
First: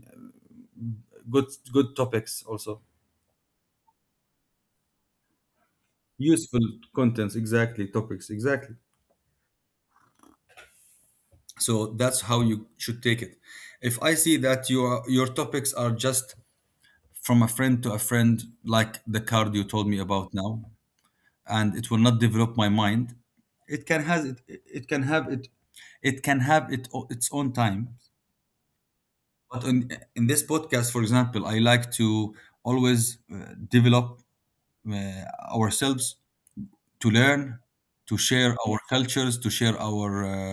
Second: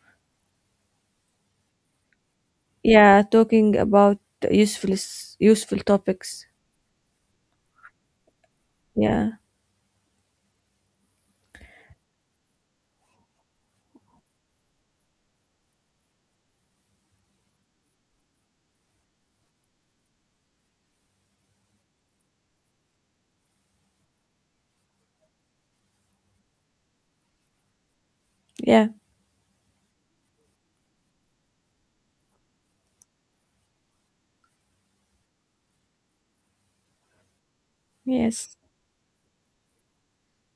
Speaker 1: good good topics also?
Speaker 2: yeah, talking about useful topics.
Speaker 1: Useful contents, exactly. Topics, exactly.
Speaker 2: Yeah,
Speaker 1: So that's how you should take it. If I see that your topics are just from a friend to a friend, like the card you told me about now, and it will not develop my mind. It can have it, its own time.
Speaker 2: yeah,
Speaker 1: But in this podcast, for example, I like to always develop uh, ourselves, to learn, to
Speaker 2: yes,
Speaker 1: share our cultures, to share our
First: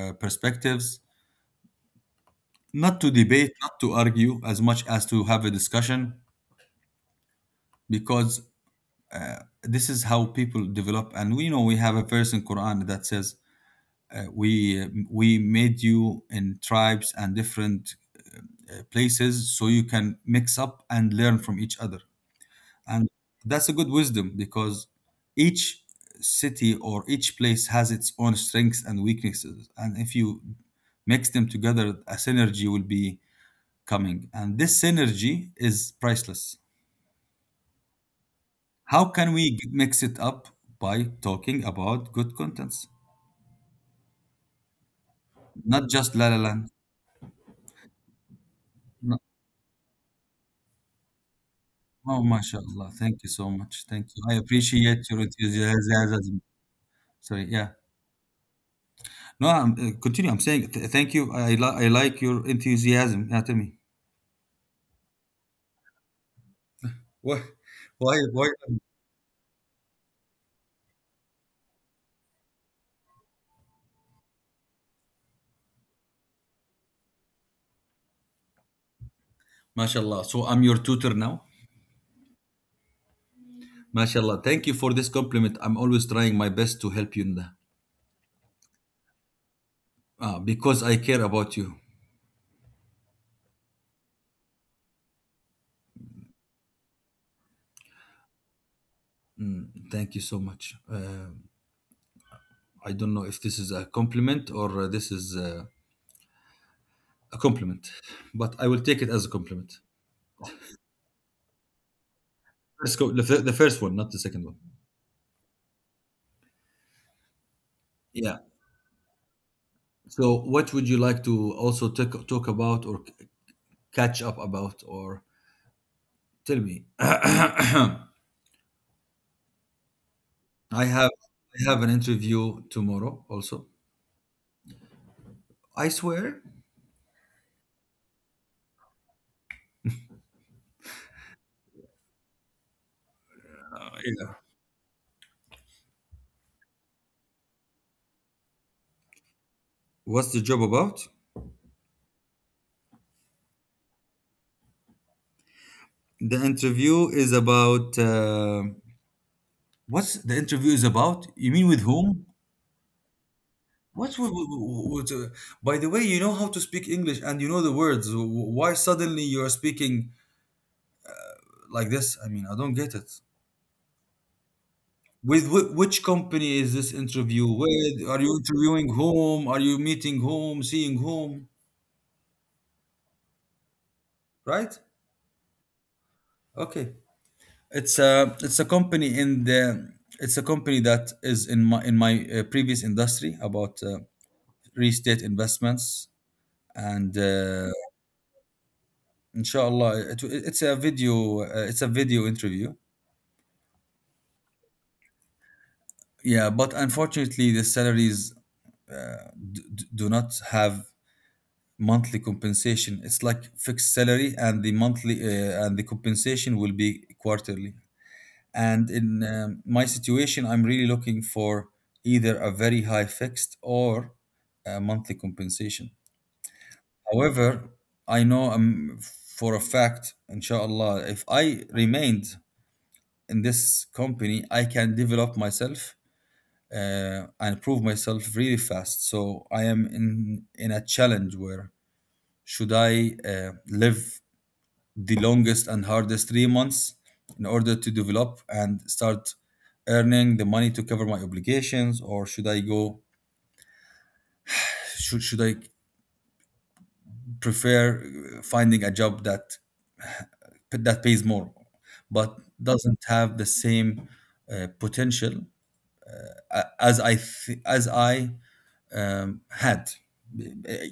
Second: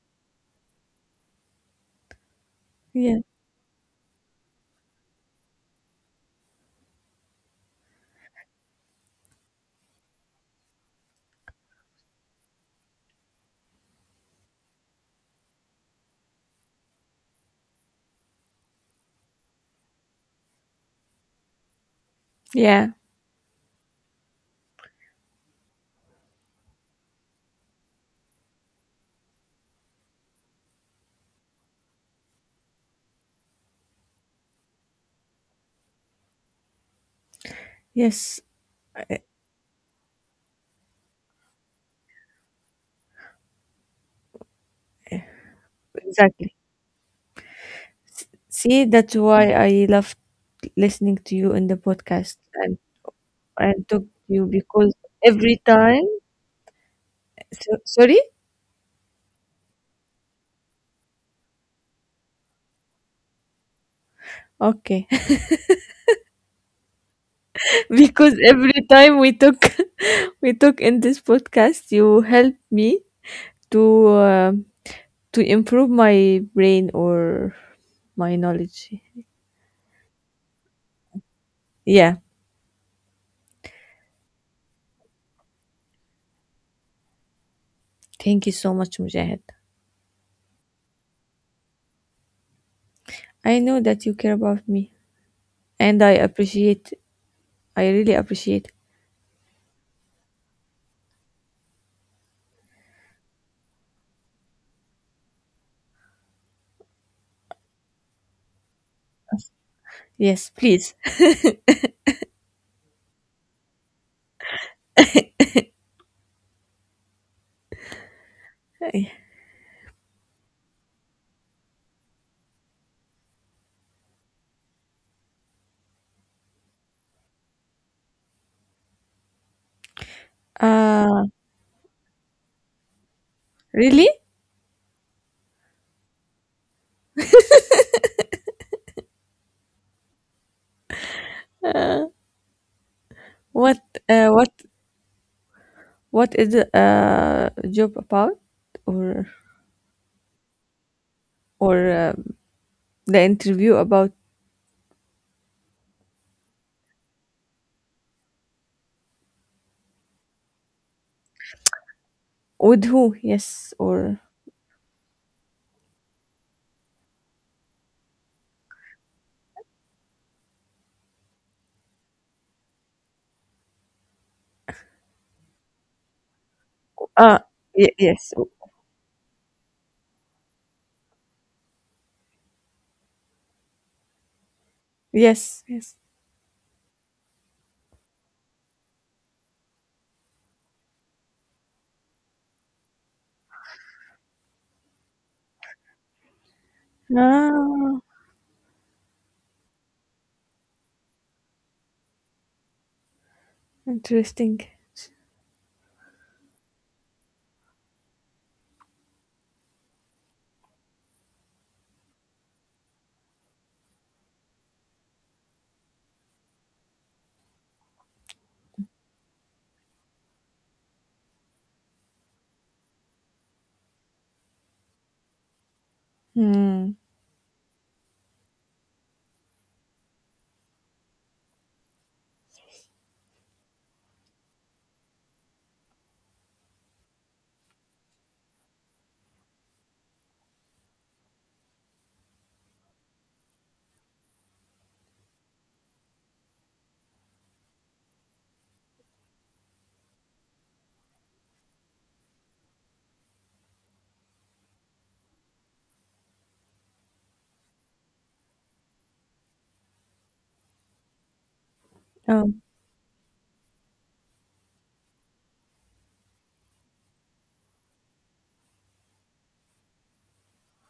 Speaker 1: perspectives, not to
Speaker 2: yeah,
Speaker 1: debate, not to argue as much as to have a discussion, because this is how people develop. And we know we have a verse in Quran that says, we made you in tribes and different places so you can mix up and learn from each other.
Speaker 2: yeah,
Speaker 1: And that's a good wisdom because each city or each place has its own strengths and weaknesses, and if you mix them together, a synergy will be coming, and this synergy is priceless.
Speaker 2: yes,
Speaker 1: How can we mix it up? By talking about good contents, not just La La
Speaker 2: exactly.
Speaker 1: Land?
Speaker 2: See, that's
Speaker 1: No.
Speaker 2: why I loved listening to you in the
Speaker 1: Oh,
Speaker 2: podcast
Speaker 1: mashallah. Thank you so much.
Speaker 2: and talk
Speaker 1: Thank you.
Speaker 2: to
Speaker 1: I
Speaker 2: you, because
Speaker 1: appreciate your
Speaker 2: every time.
Speaker 1: enthusiasm. Sorry, yeah.
Speaker 2: So, sorry.
Speaker 1: No, continue. I'm saying thank you. I like your enthusiasm. Yeah, tell me.
Speaker 2: Okay.
Speaker 1: Why? Why?
Speaker 2: Because
Speaker 1: Why?
Speaker 2: every time we took *laughs* we took in this podcast, you helped me to, to improve my brain, or my knowledge,
Speaker 1: Mashallah. So I'm your tutor now.
Speaker 2: yeah.
Speaker 1: Mashallah. Thank you for this compliment. I'm always trying my best to help you in that.
Speaker 2: Thank you so much, Mujahid.
Speaker 1: Ah, because I care about you.
Speaker 2: I know that you care about me, and I really appreciate.
Speaker 1: Mm, thank you so much. I don't know if this is a compliment or this is a compliment, but I will take it as a compliment.
Speaker 2: Yes, please.
Speaker 1: Let's go the, the first one, not the second one. Yeah.
Speaker 2: *laughs*
Speaker 1: So, what would you like to also talk about, or catch up about, or tell me? *clears throat* Have
Speaker 2: Uh,
Speaker 1: I have an interview tomorrow. Also,
Speaker 2: really,
Speaker 1: I swear.
Speaker 2: what, uh,
Speaker 1: Yeah.
Speaker 2: what what is the, uh, job about, or
Speaker 1: What's the job about?
Speaker 2: or, the interview about,
Speaker 1: The interview is about. What's the interview is about? You mean with whom?
Speaker 2: with who, yes,
Speaker 1: What
Speaker 2: or,
Speaker 1: would, by the way, you know how to speak English and you know the words. Why suddenly you are speaking like this? I mean, I don't get it. With which company is this
Speaker 2: Uh,
Speaker 1: interview
Speaker 2: ye
Speaker 1: with? Are
Speaker 2: yes.
Speaker 1: you
Speaker 2: Oh.
Speaker 1: interviewing whom? Are you meeting whom? Seeing whom? Right?
Speaker 2: Yes, yes.
Speaker 1: Okay. It's a company in the, it's a company that is in my previous industry about real estate investments, and
Speaker 2: Ah,
Speaker 1: inshallah it's a video interview.
Speaker 2: interesting.
Speaker 1: Yeah, but unfortunately, the salaries do not have monthly compensation. It's like fixed salary, and the monthly and the compensation will be quarterly. And in my situation, I'm really looking for either a very high fixed or a monthly compensation.
Speaker 2: Hmm.
Speaker 1: However, I know for a fact, inshallah, if I remained in this company, I can develop myself and prove myself really fast. So I am in a challenge where should I live the longest and hardest 3 months in order to develop and start earning the money to cover my obligations, or should I go? Should I prefer finding a job that pays more, but
Speaker 2: Um,
Speaker 1: doesn't have the same potential as I had.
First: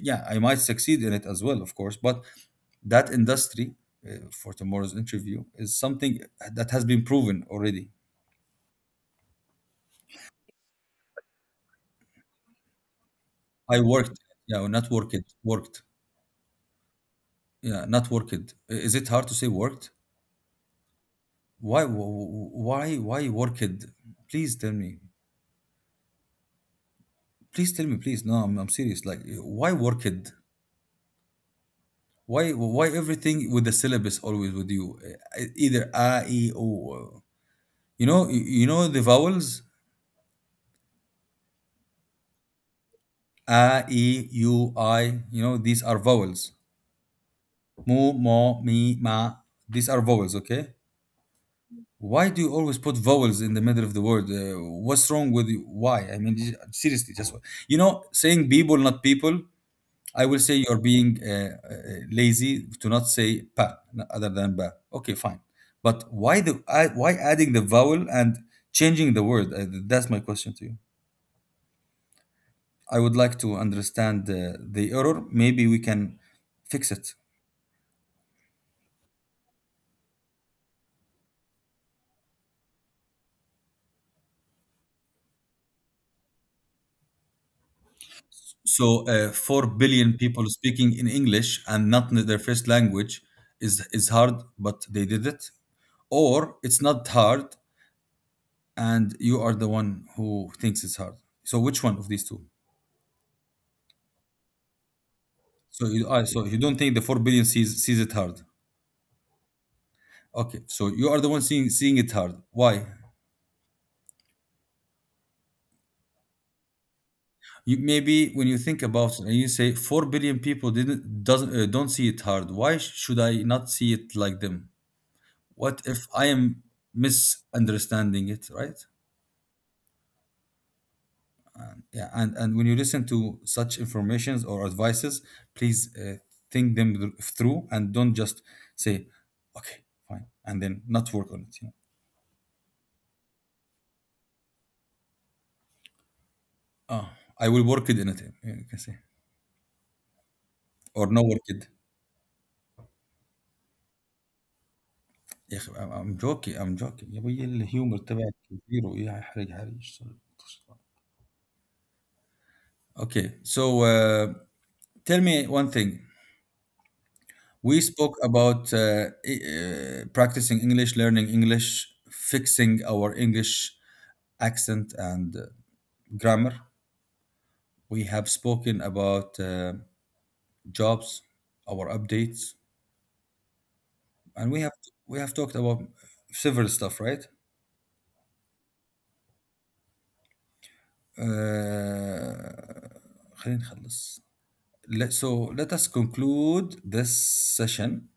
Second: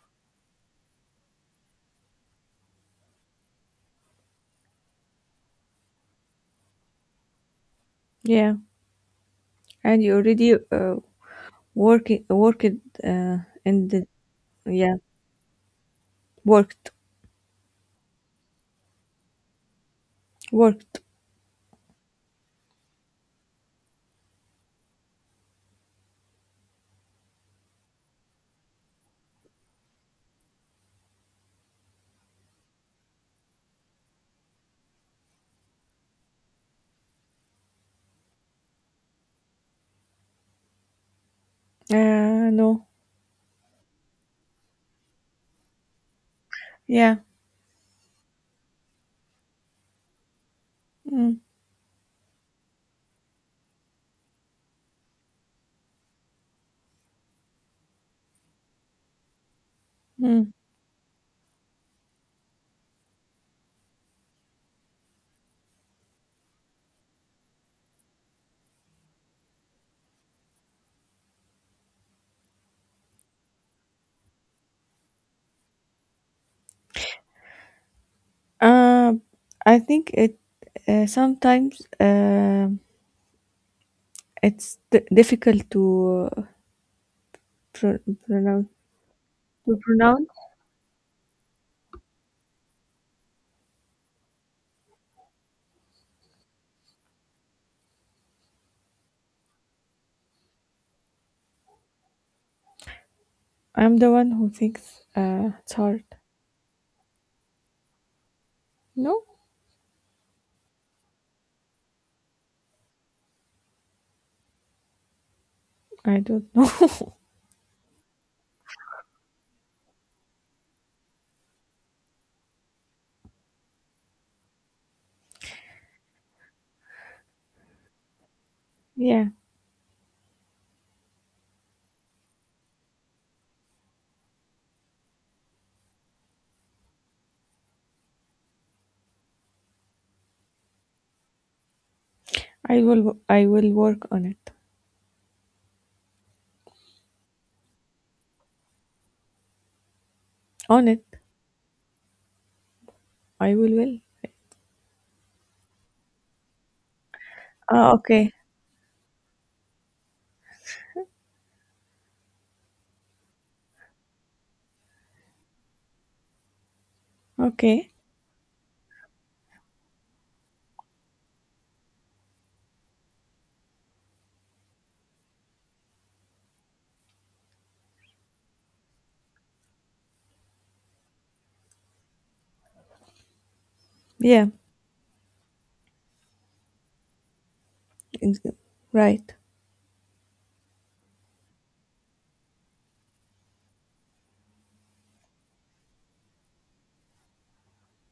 Speaker 1: Yeah, I might succeed in it as well, of course, but that industry for tomorrow's interview is something that has been proven already.
Speaker 2: yeah. And you already, working worked, uh,
Speaker 1: I
Speaker 2: in the
Speaker 1: worked, yeah, or not
Speaker 2: yeah,
Speaker 1: worked, worked,
Speaker 2: worked,
Speaker 1: yeah, not worked. Is it hard to say worked?
Speaker 2: worked.
Speaker 1: Why worked? Please tell me. Please tell me, please. No, I'm serious. Like, why worked? Why everything with the syllabus always with you? Either a, e, o. You know, you know the vowels.
Speaker 2: No.
Speaker 1: A, e, u, I. You know, these are vowels.
Speaker 2: Yeah.
Speaker 1: Mu, mo, mi, ma. These are vowels, okay?
Speaker 2: Mm,
Speaker 1: Why do you always put vowels in the middle of the word? What's wrong with you? Why? I mean, seriously, just why? You know, saying people, not people. I will
Speaker 2: mm.
Speaker 1: say you're being uh, lazy to not say other than ba. Okay, fine. But why the I, why adding the vowel and changing the word? That's my question to you. I would like to understand the error. Maybe we can fix it.
Speaker 2: Uh, I think it, sometimes it's difficult to, pro- pronounce,
Speaker 1: So four
Speaker 2: to
Speaker 1: billion
Speaker 2: pronounce.
Speaker 1: people speaking in English and not in their first language is hard, but they did it. Or it's not hard, and you are the one who thinks it's hard. So which one of these two?
Speaker 2: I'm the one who thinks, it's
Speaker 1: So
Speaker 2: hard.
Speaker 1: you are, so you don't think the 4 billion sees it hard.
Speaker 2: No,
Speaker 1: Okay, so you are the one seeing it hard. Why?
Speaker 2: I don't know. *laughs*
Speaker 1: You, maybe when you think about it and you say 4 billion people didn't doesn't don't see it hard. Why should I not see it like them? What if I am misunderstanding it, right?
Speaker 2: Yeah,
Speaker 1: Yeah, and when you listen to such informations or advices, please think them through and don't just say, "Okay, fine," and then not work on it. You know,
Speaker 2: I will work on it.
Speaker 1: oh, I will work it in it. You can say,
Speaker 2: On it,
Speaker 1: or no, work it.
Speaker 2: I will. Will.
Speaker 1: يا أخي I'm joking, I'm joking, يا ابوي
Speaker 2: Ah,
Speaker 1: الهيومر
Speaker 2: okay.
Speaker 1: تبعك زيرو يا حرج حرج. Okay, so tell me one thing. We
Speaker 2: Okay.
Speaker 1: spoke about practicing English, learning English, fixing our English accent, and grammar. We have spoken about jobs, our updates,
Speaker 2: Yeah.
Speaker 1: and we have talked about several stuff, right?
Speaker 2: ex- Right.
Speaker 1: Uh, خلينا نخلص. Let, so let us conclude this session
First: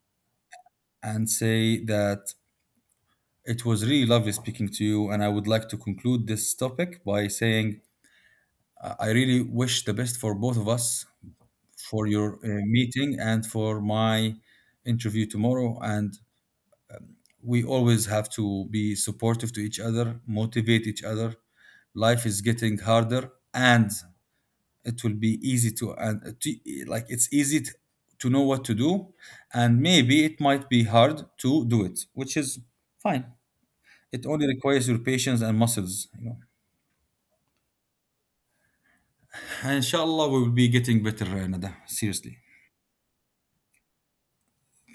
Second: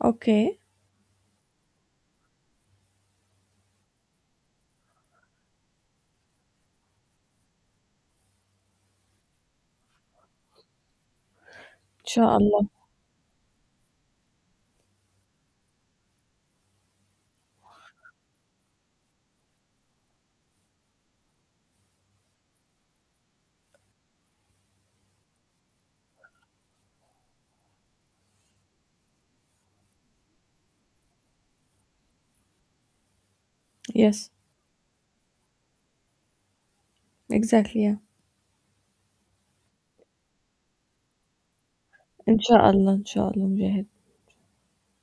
Speaker 2: Okay.
Speaker 1: and say that it was really lovely speaking to you, and I would like to conclude this topic by saying I really wish the best for both of us, for your
Speaker 2: Inshallah.
Speaker 1: meeting and for my interview tomorrow. And we always have to be supportive to each other, motivate each other. Life is getting harder, and it will be easy to, and to, like, it's easy to know what to do, and maybe it might be hard to do it, which is fine. It
Speaker 2: Yes.
Speaker 1: only requires your patience and muscles, you know.
Speaker 2: Exactly. Yeah.
Speaker 1: And inshallah, we will be getting better, Nada. Seriously,
Speaker 2: Inshallah. Inshallah, Mujahid.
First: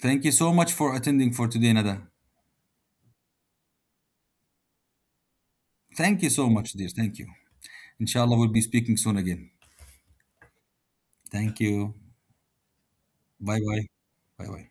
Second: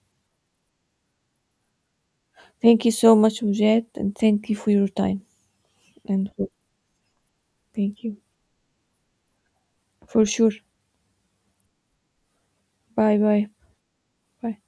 Speaker 1: thank you so much for attending for today, Nada.
Speaker 2: Thank you so much, Mujahid, and thank you for your time,
Speaker 1: Thank you
Speaker 2: and
Speaker 1: so
Speaker 2: for,
Speaker 1: much, dear. Thank you.
Speaker 2: thank you,
Speaker 1: Inshallah, we'll be speaking soon again.
Speaker 2: for sure.
Speaker 1: Thank you.
Speaker 2: Bye. Bye.
Speaker 1: Bye bye. Bye
Speaker 2: Bye.
Speaker 1: bye.